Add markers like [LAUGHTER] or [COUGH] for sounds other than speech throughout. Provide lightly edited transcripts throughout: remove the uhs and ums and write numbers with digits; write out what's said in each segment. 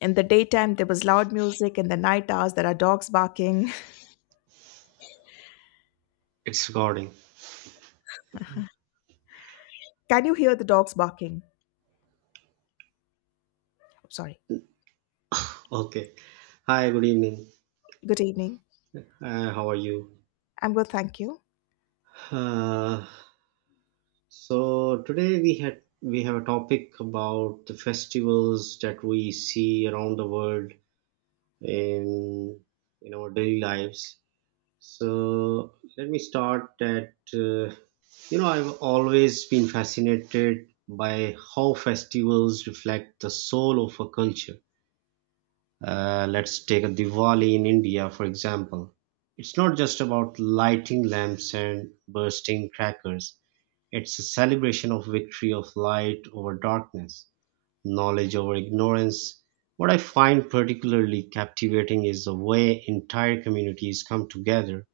In the daytime, there was loud music. In the night hours, there are dogs barking. It's recording. [LAUGHS] Can you hear the dogs barking? I'm Sorry. Okay. Hi, good evening. Good evening. How are you? I'm good, thank you. Uh, so today we have a topic about the festivals that we see around the world in in our daily lives. So let me start that. I've always been fascinated by how festivals reflect the soul of a culture. Let's take a Diwali in India, for example. It's not just about lighting lamps and bursting crackers. It's a celebration of victory of light over darkness, knowledge over ignorance. What I find particularly captivating is the way entire communities come together,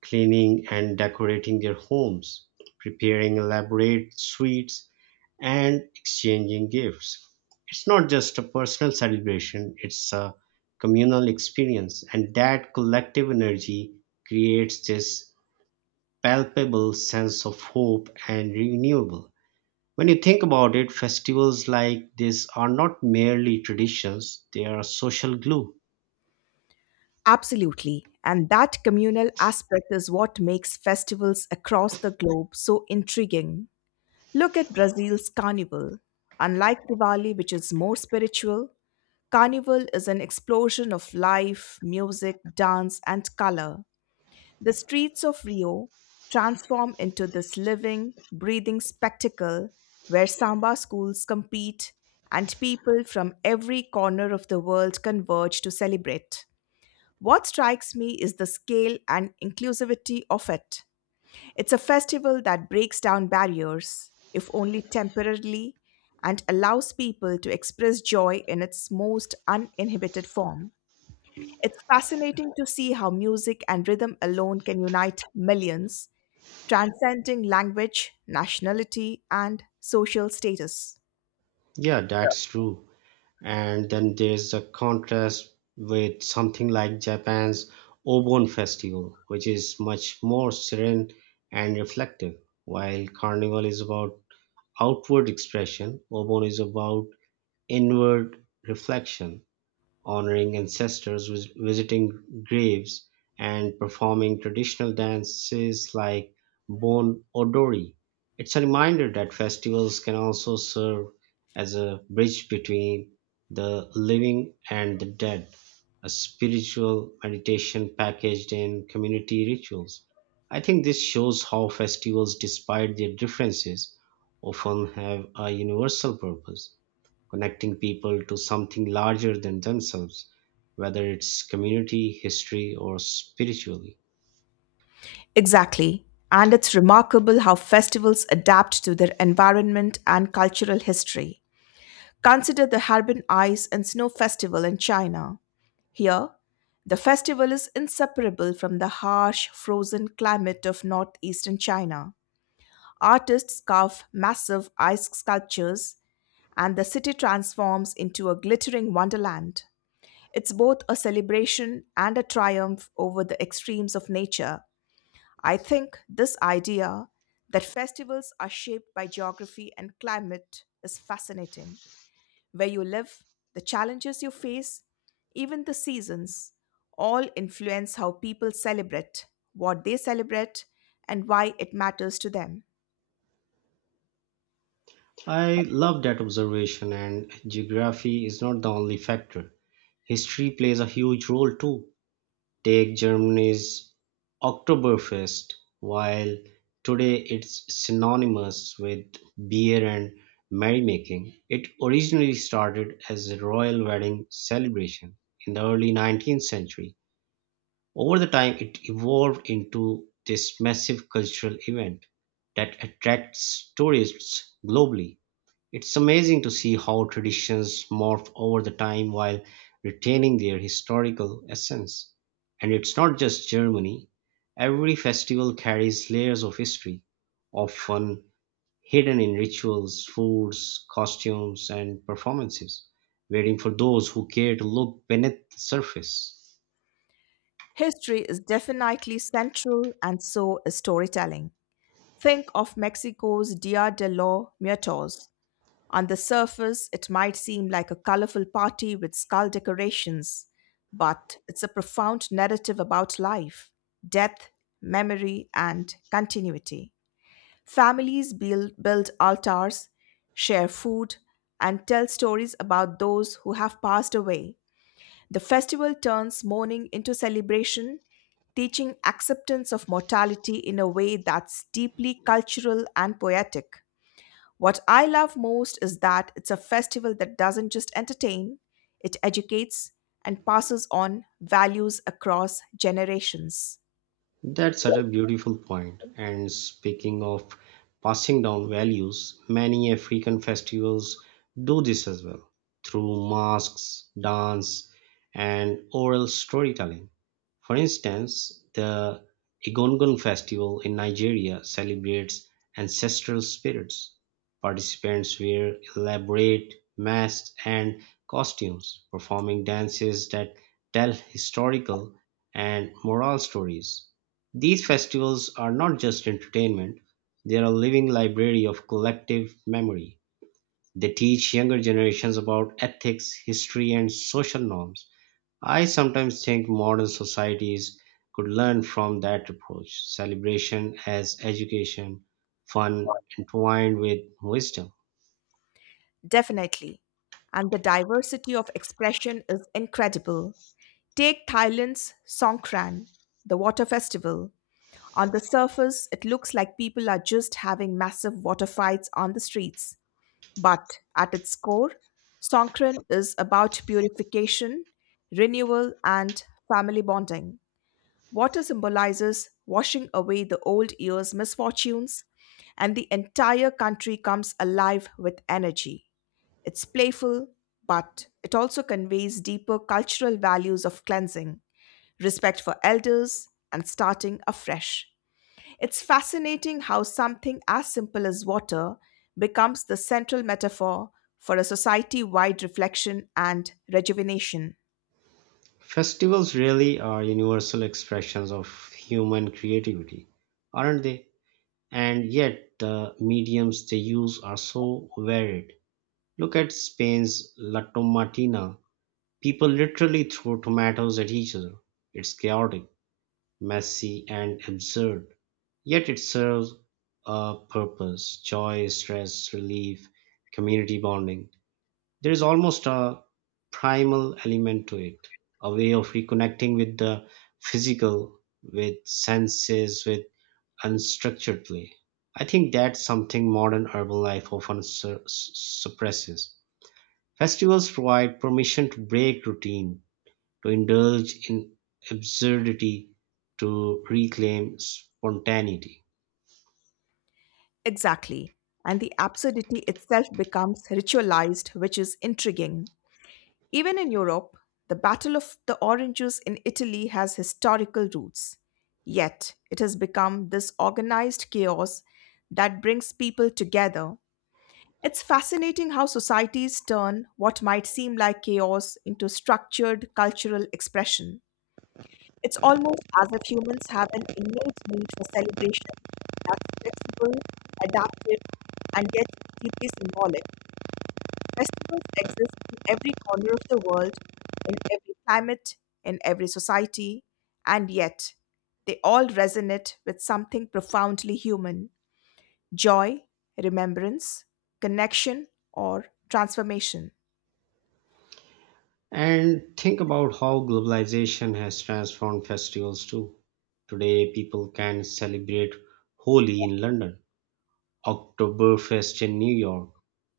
cleaning and decorating their homes, preparing elaborate sweets, and exchanging gifts. It's not just a personal celebration, it's a communal experience, and that collective energy creates this palpable sense of hope and renewable. When you think about it, festivals like this are not merely traditions, they are social glue. Absolutely. And that communal aspect is what makes festivals across the globe so intriguing. Look at Brazil's Carnival. Unlike Diwali, which is more spiritual, Carnival is an explosion of life, music, dance, and color. The streets of Rio transform into this living, breathing spectacle where samba schools compete and people from every corner of the world converge to celebrate. What strikes me is the scale and inclusivity of it. It's a festival that breaks down barriers, if only temporarily, and allows people to express joy in its most uninhibited form. It's fascinating to see how music and rhythm alone can unite millions, transcending language, nationality, and social status. Yeah, that's true. And then there's a contrast with something like Japan's Obon Festival, which is much more serene and reflective. While Carnival is about outward expression, Obon is about inward reflection, honoring ancestors, visiting graves, and performing traditional dances like Bon Odori. It's a reminder that festivals can also serve as a bridge between the living and the dead, a spiritual meditation packaged in community rituals. I think this shows how festivals, despite their differences, often have a universal purpose, connecting people to something larger than themselves, whether it's community, history, or spiritually. Exactly. And it's remarkable how festivals adapt to their environment and cultural history. Consider the Harbin Ice and Snow Festival in China. Here, the festival is inseparable from the harsh, frozen climate of northeastern China. Artists carve massive ice sculptures, and the city transforms into a glittering wonderland. It's both a celebration and a triumph over the extremes of nature. I think this idea that festivals are shaped by geography and climate is fascinating. Where you live, the challenges you face, even the seasons, all influence how people celebrate, what they celebrate, and why it matters to them. I love that observation, and geography is not the only factor. History plays a huge role too. Take Germany's Oktoberfest. While today it's synonymous with beer and merrymaking, it originally started as a royal wedding celebration in the early 19th century. Over the time it evolved into this massive cultural event that attracts tourists globally. It's amazing to see how traditions morph over the time while retaining their historical essence. And it's not just Germany. Every festival carries layers of history, often hidden in rituals, foods, costumes, and performances, waiting for those who care to look beneath the surface. History is definitely central, and so is storytelling. Think of Mexico's Dia de los Muertos. On the surface, it might seem like a colorful party with skull decorations, but it's a profound narrative about life, death, memory, and continuity. Families build altars, share food, and tell stories about those who have passed away. The festival turns mourning into celebration, teaching acceptance of mortality in a way that's deeply cultural and poetic. What I love most is that it's a festival that doesn't just entertain, it educates and passes on values across generations. That's such a beautiful point. And speaking of passing down values, many African festivals do this as well through masks, dance, and oral storytelling. For instance, the Igongon festival in Nigeria celebrates ancestral spirits; participants wear elaborate masks and costumes, performing dances that tell historical and moral stories. These festivals are not just entertainment, they are a living library of collective memory. They teach younger generations about ethics, history, and social norms. I sometimes think modern societies could learn from that approach, celebration as education, fun entwined with wisdom. Definitely. And the diversity of expression is incredible. Take Thailand's Songkran, the water festival. On the surface, it looks like people are just having massive water fights on the streets. But at its core, Songkran is about purification, renewal, and family bonding. Water symbolizes washing away the old year's misfortunes, and the entire country comes alive with energy. It's playful, but it also conveys deeper cultural values of cleansing, respect for elders, and starting afresh. It's fascinating how something as simple as water becomes the central metaphor for a society wide reflection and rejuvenation. Festivals really are universal expressions of human creativity, aren't they? And yet, the mediums they use are so varied. Look at Spain's La Tomatina. People literally throw tomatoes at each other. It's chaotic, messy and absurd, yet it serves a purpose, joy, stress relief, community bonding. There is almost a primal element to it, a way of reconnecting with the physical, with senses, with unstructured play. I think that's something modern urban life often suppresses. Festivals provide permission to break routine, to indulge in absurdity, to reclaim spontaneity. Exactly. And the absurdity itself becomes ritualized, which is intriguing. Even in Europe, the Battle of the Oranges in Italy has historical roots. Yet, it has become this organized chaos that brings people together. It's fascinating how societies turn what might seem like chaos into structured cultural expression. It's almost as if humans have an innate need for celebration that's flexible, adaptive, and yet deeply symbolic. Festivals exist in every corner of the world, in every climate, in every society, and yet they all resonate with something profoundly human: joy, remembrance, connection, or transformation. And think about how globalization has transformed festivals too. Today, people can celebrate Holi in London, Oktoberfest in New York,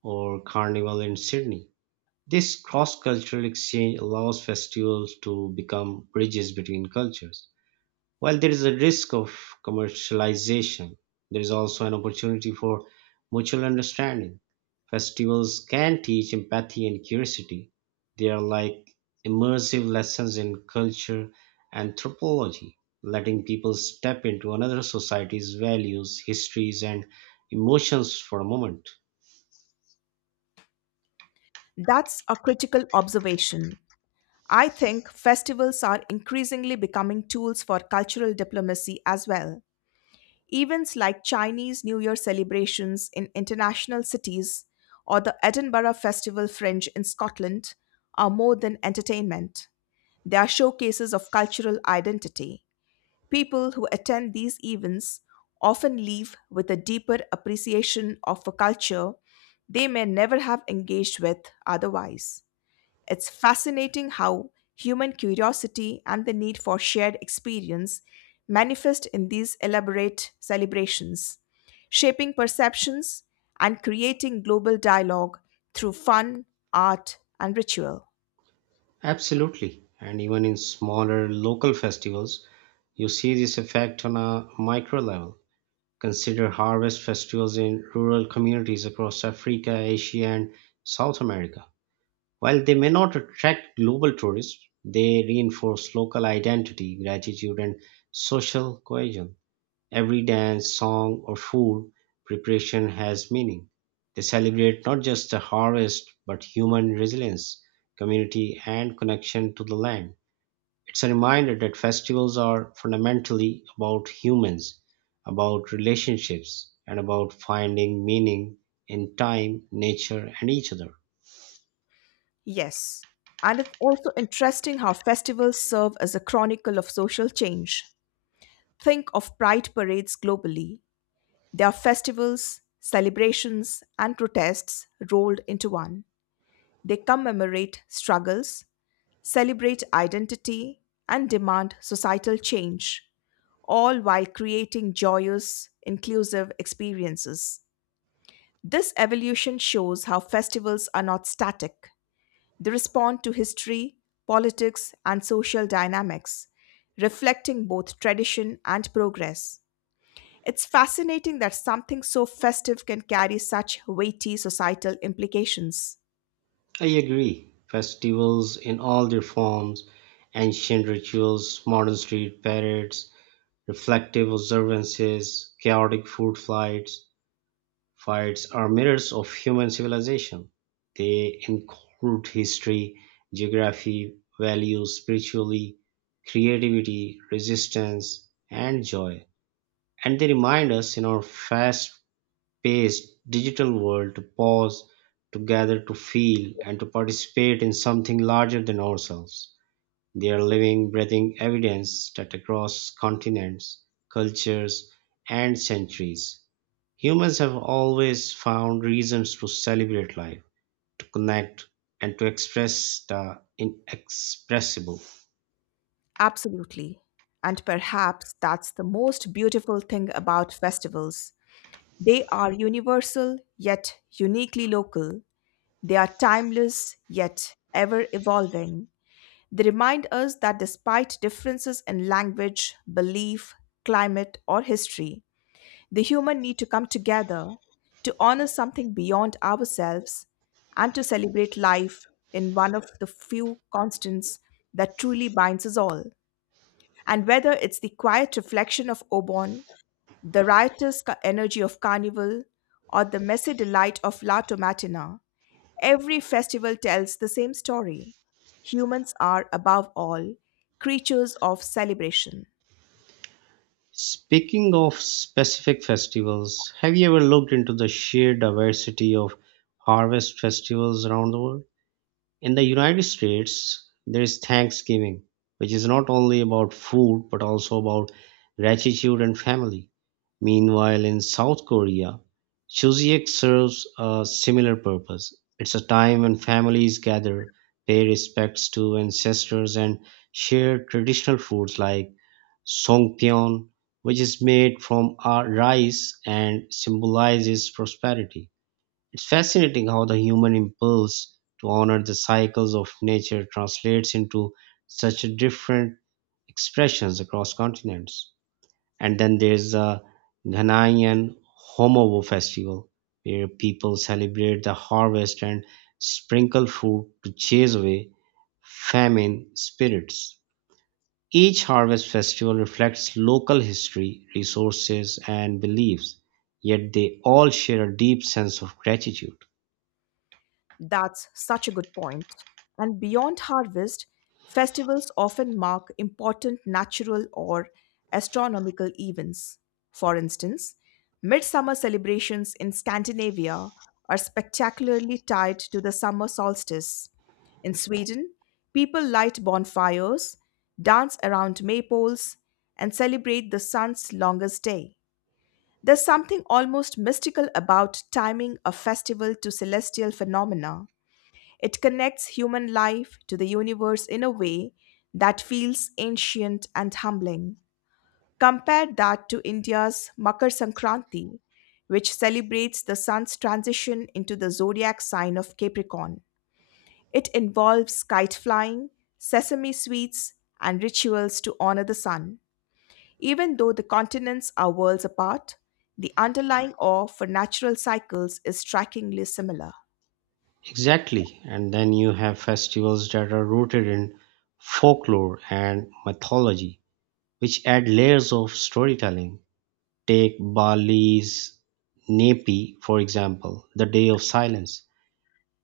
or Carnival in Sydney. This cross cultural exchange allows festivals to become bridges between cultures. While there is a risk of commercialization, there is also an opportunity for mutual understanding. Festivals can teach empathy and curiosity. They are like immersive lessons in culture anthropology, letting people step into another society's values, histories, and emotions for a moment. That's a critical observation. I think festivals are increasingly becoming tools for cultural diplomacy as well. Events like Chinese New Year celebrations in international cities or the Edinburgh Festival Fringe in Scotland are more than entertainment. They are showcases of cultural identity. People who attend these events often leave with a deeper appreciation of a culture they may never have engaged with otherwise. It's fascinating how human curiosity and the need for shared experience manifest in these elaborate celebrations, shaping perceptions and creating global dialogue through fun, art, and ritual. Absolutely. And even in smaller local festivals, you see this effect on a micro level. Consider harvest festivals in rural communities across Africa, Asia, and South America. While they may not attract global tourists, they reinforce local identity, gratitude, and social cohesion. Every dance, song, or food preparation has meaning. They celebrate not just the harvest, but human resilience, community, and connection to the land. It's a reminder that festivals are fundamentally about humans, about relationships, and about finding meaning in time, nature, and each other. Yes. And it's also interesting how festivals serve as a chronicle of social change. Think of pride parades globally. They are festivals, celebrations, and protests rolled into one. They commemorate struggles, celebrate identity, and demand societal change, all while creating joyous, inclusive experiences. This evolution shows how festivals are not static. They respond to history, politics, and social dynamics, reflecting both tradition and progress. It's fascinating that something so festive can carry such weighty societal implications. I agree. Festivals in all their forms, ancient rituals, modern street parades, reflective observances, chaotic food flights, Fights are mirrors of human civilization; they include history, geography, values, spirituality, creativity, resistance, and joy. And they remind us in our fast-paced digital world to pause, to gather, to feel, and to participate in something larger than ourselves. They are living, breathing evidence that across continents, cultures, and centuries, humans have always found reasons to celebrate life, to connect, and to express the inexpressible. Absolutely. And perhaps that's the most beautiful thing about festivals. They are universal yet uniquely local. They are timeless yet ever evolving. They remind us that despite differences in language, belief, climate, or history, the human need to come together, to honor something beyond ourselves, and to celebrate life in one of the few constants that truly binds us all. And whether it's the quiet reflection of Obon, the riotous energy of Carnival, or the messy delight of La Tomatina, every festival tells the same story. Humans are, above all, creatures of celebration. Speaking of specific festivals, have you ever looked into the sheer diversity of harvest festivals around the world? In the United States, there is Thanksgiving, which is not only about food but also about gratitude and family. Meanwhile, in South Korea, Chuseok serves a similar purpose. It's a time when families gather, pay respects to ancestors, and share traditional foods like songpyeon, which is made from rice and symbolizes prosperity. It's fascinating how the human impulse to honor the cycles of nature translates into such different expressions across continents. And then there's the Ghanaian Homowo festival, where people celebrate the harvest and sprinkle food to chase away famine spirits. Each harvest festival reflects local history, resources, and beliefs, yet they all share a deep sense of gratitude. That's such a good point. And beyond harvest, festivals often mark important natural or astronomical events. For instance, midsummer celebrations in Scandinavia are spectacularly tied to the summer solstice. In Sweden, people light bonfires, dance around maypoles, and celebrate the sun's longest day. There's something almost mystical about timing a festival to celestial phenomena. It connects human life to the universe in a way that feels ancient and humbling. Compare that to India's Makar Sankranti, which celebrates the sun's transition into the zodiac sign of Capricorn. It involves kite flying, sesame sweets, and rituals to honor the sun. Even though the continents are worlds apart, the underlying awe for natural cycles is strikingly similar. Exactly. And then you have festivals that are rooted in folklore and mythology, which add layers of storytelling. Take Bali's Nepi, for example, the Day of Silence.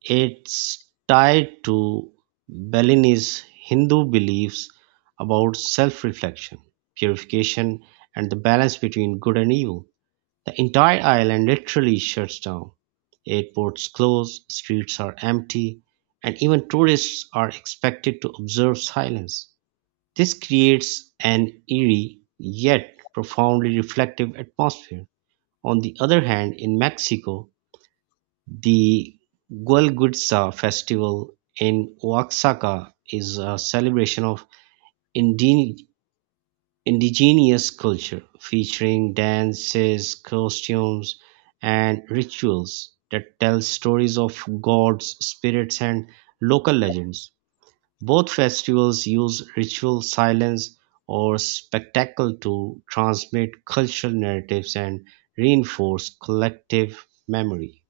It's tied to Balinese Hindu beliefs about self reflection, purification, and the balance between good and evil. The entire island literally shuts down, airports close, streets are empty, and even tourists are expected to observe silence. This creates an eerie yet profoundly reflective atmosphere. On the other hand, in Mexico, the Gualguitza festival in Oaxaca is a celebration of indigenous Indigenous culture, featuring dances, costumes, and rituals that tell stories of gods, spirits, and local legends. Both festivals use ritual, silence, or spectacle to transmit cultural narratives and reinforce collective memory.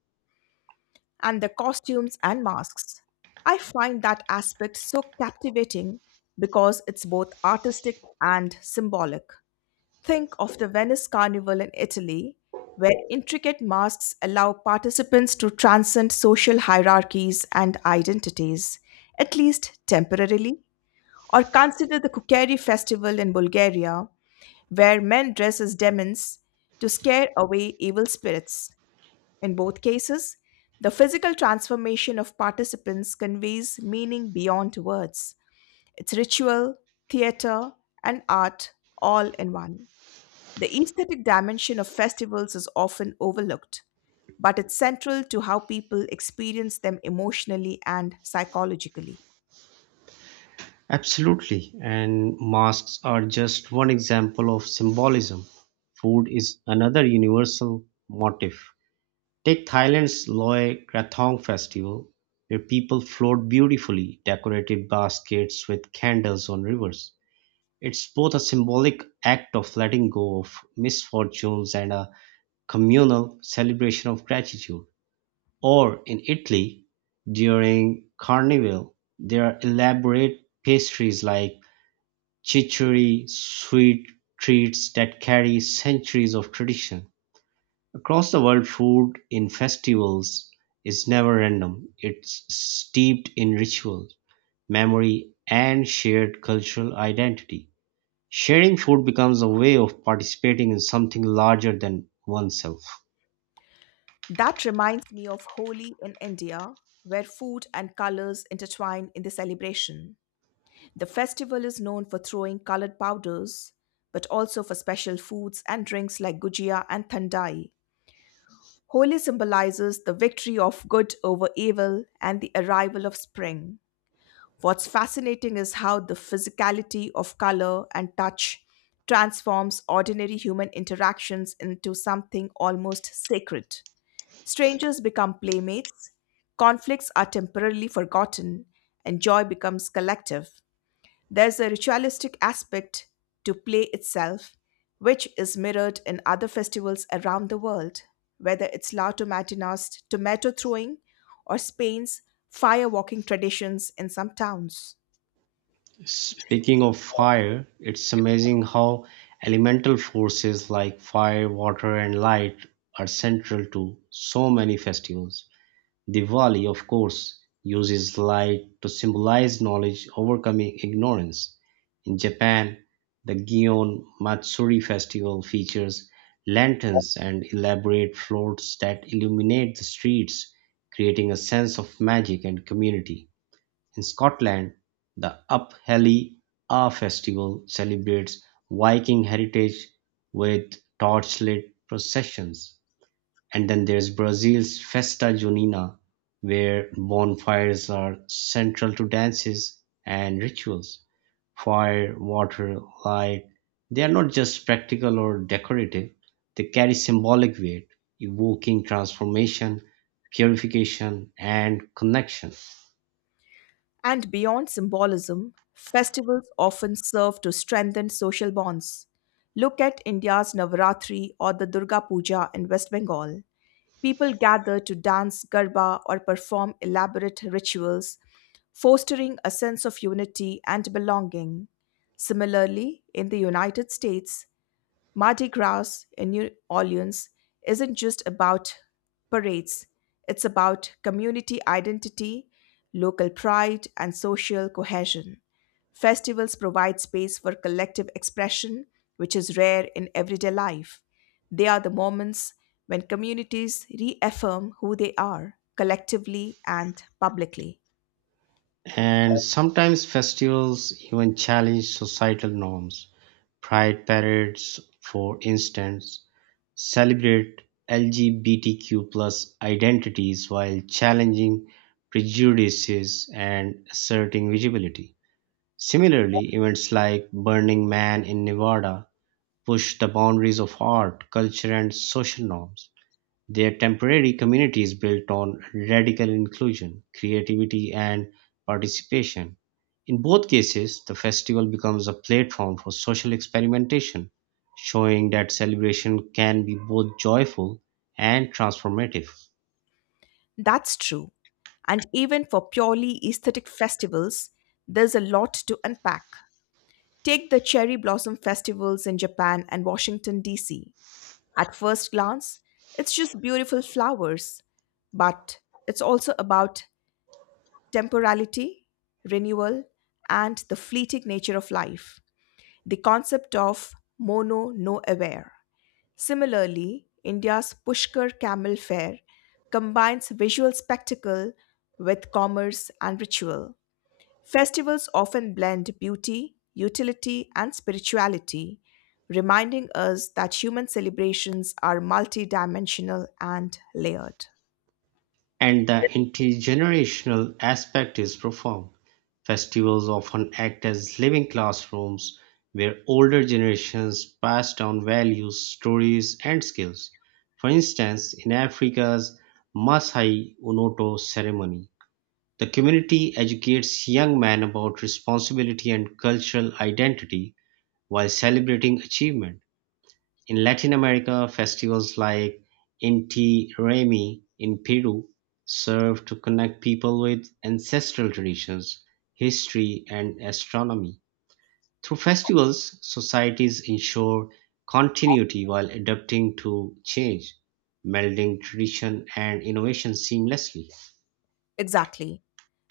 And the costumes and masks. I find that aspect so captivating because it's both artistic and symbolic. Think of the Venice Carnival in Italy, where intricate masks allow participants to transcend social hierarchies and identities, at least temporarily. Or consider the Kukeri festival in Bulgaria, where men dress as demons to scare away evil spirits. In both cases, the physical transformation of participants conveys meaning beyond words. It's ritual, theater, and art all in one. The aesthetic dimension of festivals is often overlooked, but it's central to how people experience them emotionally and psychologically. Absolutely, and masks are just one example of symbolism. Food is another universal motif. Take Thailand's Loe Krathong festival, where people float beautifully decorated baskets with candles on rivers. It's both a symbolic act of letting go of misfortunes and a communal celebration of gratitude. Or in Italy, during Carnival, there are elaborate pastries like chicory, sweet treats that carry centuries of tradition. Across the world food in festivals is never random, it's steeped in ritual, memory and shared cultural identity. Sharing food becomes a way of participating in something larger than oneself. That reminds me of Holi in India, where food and colors intertwine in the celebration. The festival is known for throwing colored powders, but also for special foods and drinks like gujia and thandai. Holi symbolizes the victory of good over evil and the arrival of spring. What's fascinating is how the physicality of color and touch transforms ordinary human interactions into something almost sacred. Strangers become playmates, conflicts are temporarily forgotten, and joy becomes collective. There's a ritualistic aspect to play itself, which is mirrored in other festivals around the world, whether it's La Tomatina's tomato throwing or Spain's firewalking traditions in some towns. Speaking of fire, it's amazing how elemental forces like fire, water, and light are central to so many festivals. Diwali, of course, uses light to symbolize knowledge overcoming ignorance. In Japan, the Gion Matsuri festival features lanterns and elaborate floats that illuminate the streets, creating a sense of magic and community. In Scotland, the Upheli A festival celebrates Viking heritage with torchlit processions. And then there's Brazil's Festa Junina, where bonfires are central to dances and rituals. Fire, water, light, they are not just practical or decorative, they carry symbolic weight, evoking transformation, purification, and connection. And beyond symbolism, festivals often serve to strengthen social bonds. Look at India's Navaratri or the Durga Puja in West Bengal. People gather to dance garba or perform elaborate rituals fostering a sense of unity and belonging. Similarly, in the United States, Mardi Gras in New Orleans isn't just about parades, it's about community identity, local pride, and social cohesion. Festivals provide space for collective expression, which is rare in everyday life. They are the moments when communities reaffirm who they are, collectively and publicly. And sometimes festivals even challenge societal norms. Pride parades, for instance, celebrate LGBTQ plus identities while challenging prejudices and asserting visibility. Similarly, events like Burning Man in Nevada push the boundaries of art, culture, and social norms. Their temporary communities built on radical inclusion, creativity and participation. In both cases, the festival becomes a platform for social experimentation, showing that celebration can be both joyful and transformative. That's true. And even for purely aesthetic festivals, there's a lot to unpack. Take the cherry blossom festivals in Japan and Washington, D.C. At first glance, it's just beautiful flowers, but it's also about temporality, renewal, and the fleeting nature of life. The concept of mono no aware. Similarly, India's Pushkar Camel Fair combines visual spectacle with commerce and ritual. Festivals often blend beauty, utility, and spirituality, reminding us that human celebrations are multidimensional and layered. And the intergenerational aspect is profound. Festivals often act as living classrooms where older generations pass down values, stories, and skills. For instance, in Africa's Masai Unoto ceremony, the community educates young men about responsibility and cultural identity while celebrating achievement. In Latin America, festivals like Inti Raymi in Peru serve to connect people with ancestral traditions, history, and astronomy. Through festivals, societies ensure continuity while adapting to change, melding tradition and innovation seamlessly. Exactly.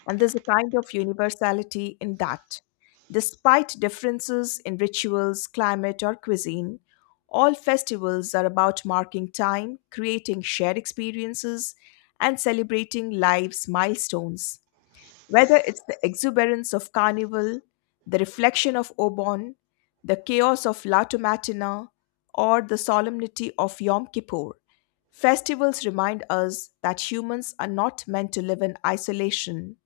And there's a kind of universality in that. Despite differences in rituals, climate, or cuisine, all festivals are about marking time, creating shared experiences, and celebrating life's milestones. Whether it's the exuberance of Carnival, the reflection of Obon, the chaos of Lata Matina, or the solemnity of Yom Kippur, festivals remind us that humans are not meant to live in isolation.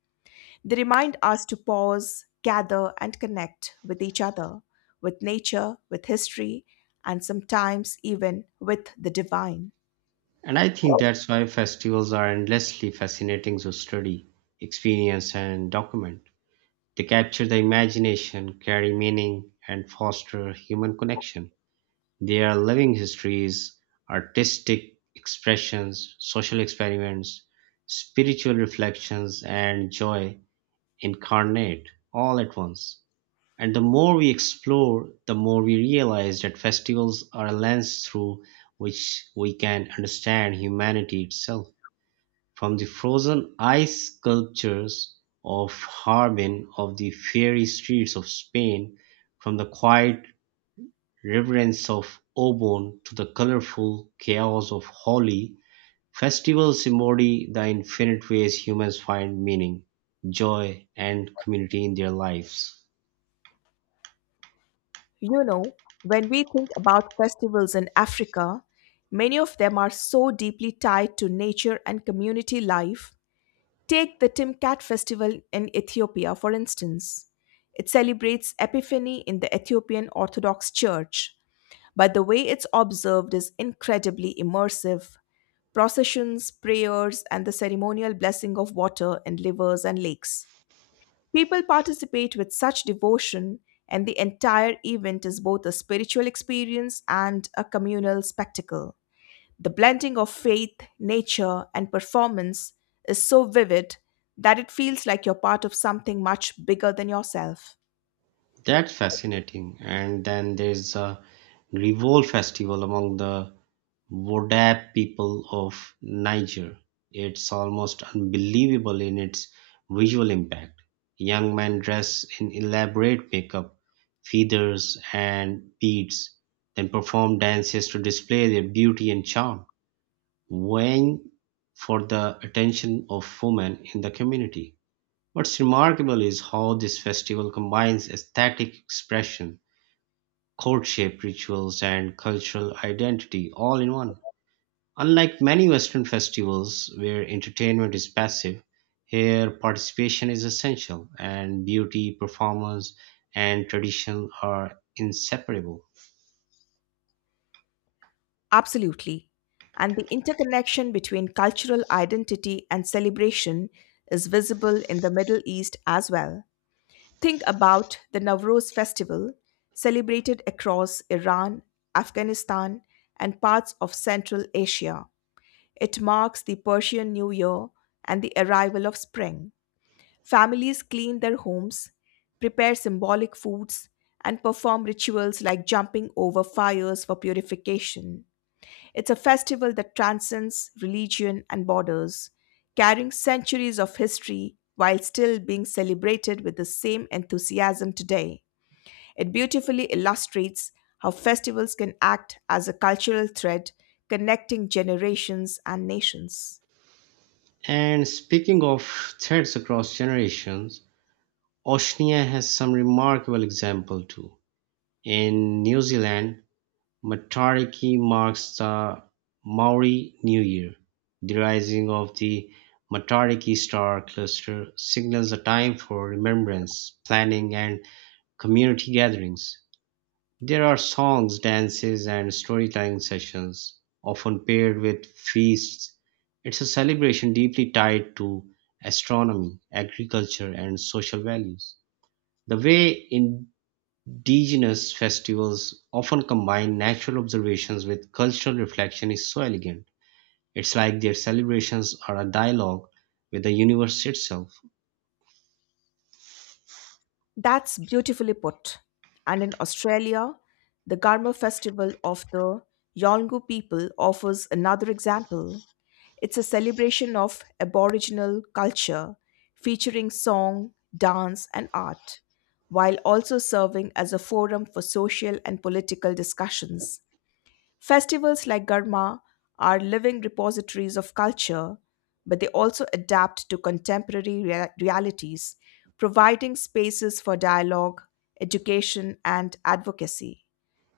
They remind us to pause, gather, and connect with each other, with nature, with history, and sometimes even with the divine. And I think that's why festivals are endlessly fascinating to study, experience, and document. They capture the imagination, carry meaning, and foster human connection. Their living histories, artistic expressions, social experiments, spiritual reflections, and joy incarnate all at once. And the more we explore, the more we realize that festivals are a lens through which we can understand humanity itself. From the frozen ice sculptures of Harbin, of the fairy streets of Spain, from the quiet reverence of Obon to the colorful chaos of Holi, festivals embody the infinite ways humans find meaning, joy, and community in their lives. You know, when we think about festivals in Africa, many of them are so deeply tied to nature and community life. Take the Timkat festival in Ethiopia, for instance. It celebrates Epiphany in the Ethiopian Orthodox Church, but the way it's observed is incredibly immersive: processions, prayers, and the ceremonial blessing of water in rivers and lakes. People participate with such devotion, and the entire event is both a spiritual experience and a communal spectacle. The blending of faith, nature, and performance is so vivid that it feels like you're part of something much bigger than yourself. That's fascinating. And then there's a Grivol festival among the Vodab people of Niger. It's almost unbelievable in its visual impact. Young men dress in elaborate makeup, feathers, and beads, then perform dances to display their beauty and charm, vying for the attention of women in the community. What's remarkable is how this festival combines aesthetic expression, courtship rituals, and cultural identity all in one. Unlike many Western festivals, where entertainment is passive, here participation is essential, and beauty, performance, and tradition are inseparable. Absolutely. And the interconnection between cultural identity and celebration is visible in the Middle East as well. Think about the Nowruz festival, celebrated across Iran, Afghanistan, and parts of Central Asia. It marks the Persian New Year and the arrival of spring. Families clean their homes, prepare symbolic foods, and perform rituals like jumping over fires for purification. It's a festival that transcends religion and borders, carrying centuries of history while still being celebrated with the same enthusiasm today. It beautifully illustrates how festivals can act as a cultural thread connecting generations and nations. And speaking of threads across generations, Oceania has some remarkable example too. In New Zealand, Matariki marks the Maori New Year. The rising of the Matariki star cluster signals a time for remembrance, planning, and community gatherings. There are songs, dances, and storytelling sessions, often paired with feasts. It's a celebration deeply tied to astronomy, agriculture, and social values. The way in Indigenous festivals often combine natural observations with cultural reflection is so elegant. It's like their celebrations are a dialogue with the universe itself. That's beautifully put. And in Australia, the Garma Festival of the Yolngu people offers another example. It's a celebration of Aboriginal culture featuring song, dance, and art, while also serving as a forum for social and political discussions. Festivals like Garma are living repositories of culture, but they also adapt to contemporary realities, providing spaces for dialogue, education, and advocacy.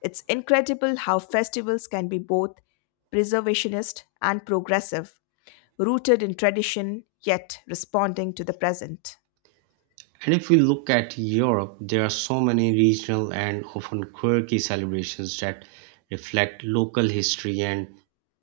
It's incredible how festivals can be both preservationist and progressive, rooted in tradition yet responding to the present. And if we look at Europe, there are so many regional and often quirky celebrations that reflect local history and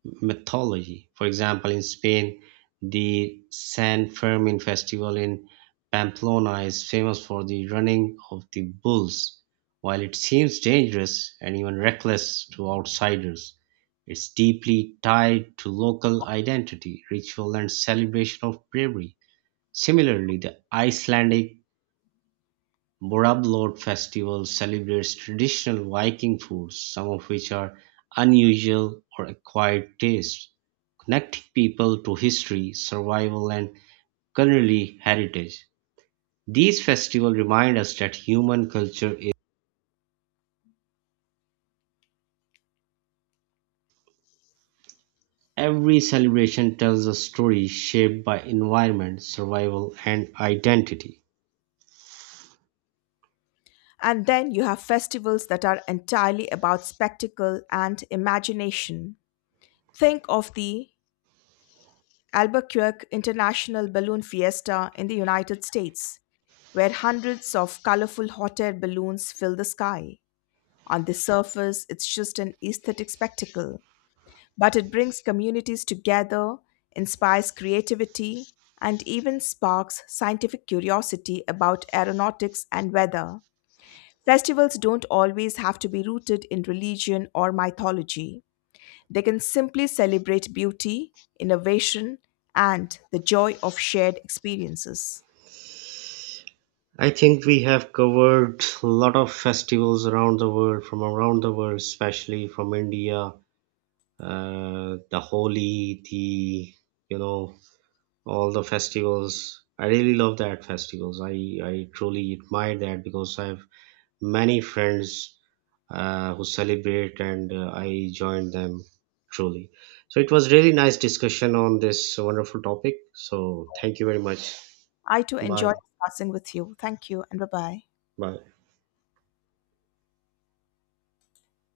mythology. For example, in Spain, the San Fermin festival in Pamplona is famous for the running of the bulls. While it seems dangerous and even reckless to outsiders, it's deeply tied to local identity, ritual, and celebration of bravery. Similarly, the Icelandic Borablod Festival celebrates traditional Viking foods, some of which are unusual or acquired tastes, connecting people to history, survival, and culinary heritage. These festivals remind us that human culture is every celebration tells a story shaped by environment, survival, and identity. And then you have festivals that are entirely about spectacle and imagination. Think of the Albuquerque International Balloon Fiesta in the United States, where hundreds of colorful hot air balloons fill the sky. On the surface, it's just an aesthetic spectacle, but it brings communities together, inspires creativity, and even sparks scientific curiosity about aeronautics and weather. Festivals don't always have to be rooted in religion or mythology. They can simply celebrate beauty, innovation, and the joy of shared experiences. I think we have covered a lot of festivals from around the world, especially from India, the Holi, the you know all the festivals. I really love that festivals. I truly admire that because I have many friends who celebrate and I join them truly. So it was really nice discussion on this wonderful topic. So thank you very much. I too enjoyed Bye discussing with you. Thank you and bye bye. bye.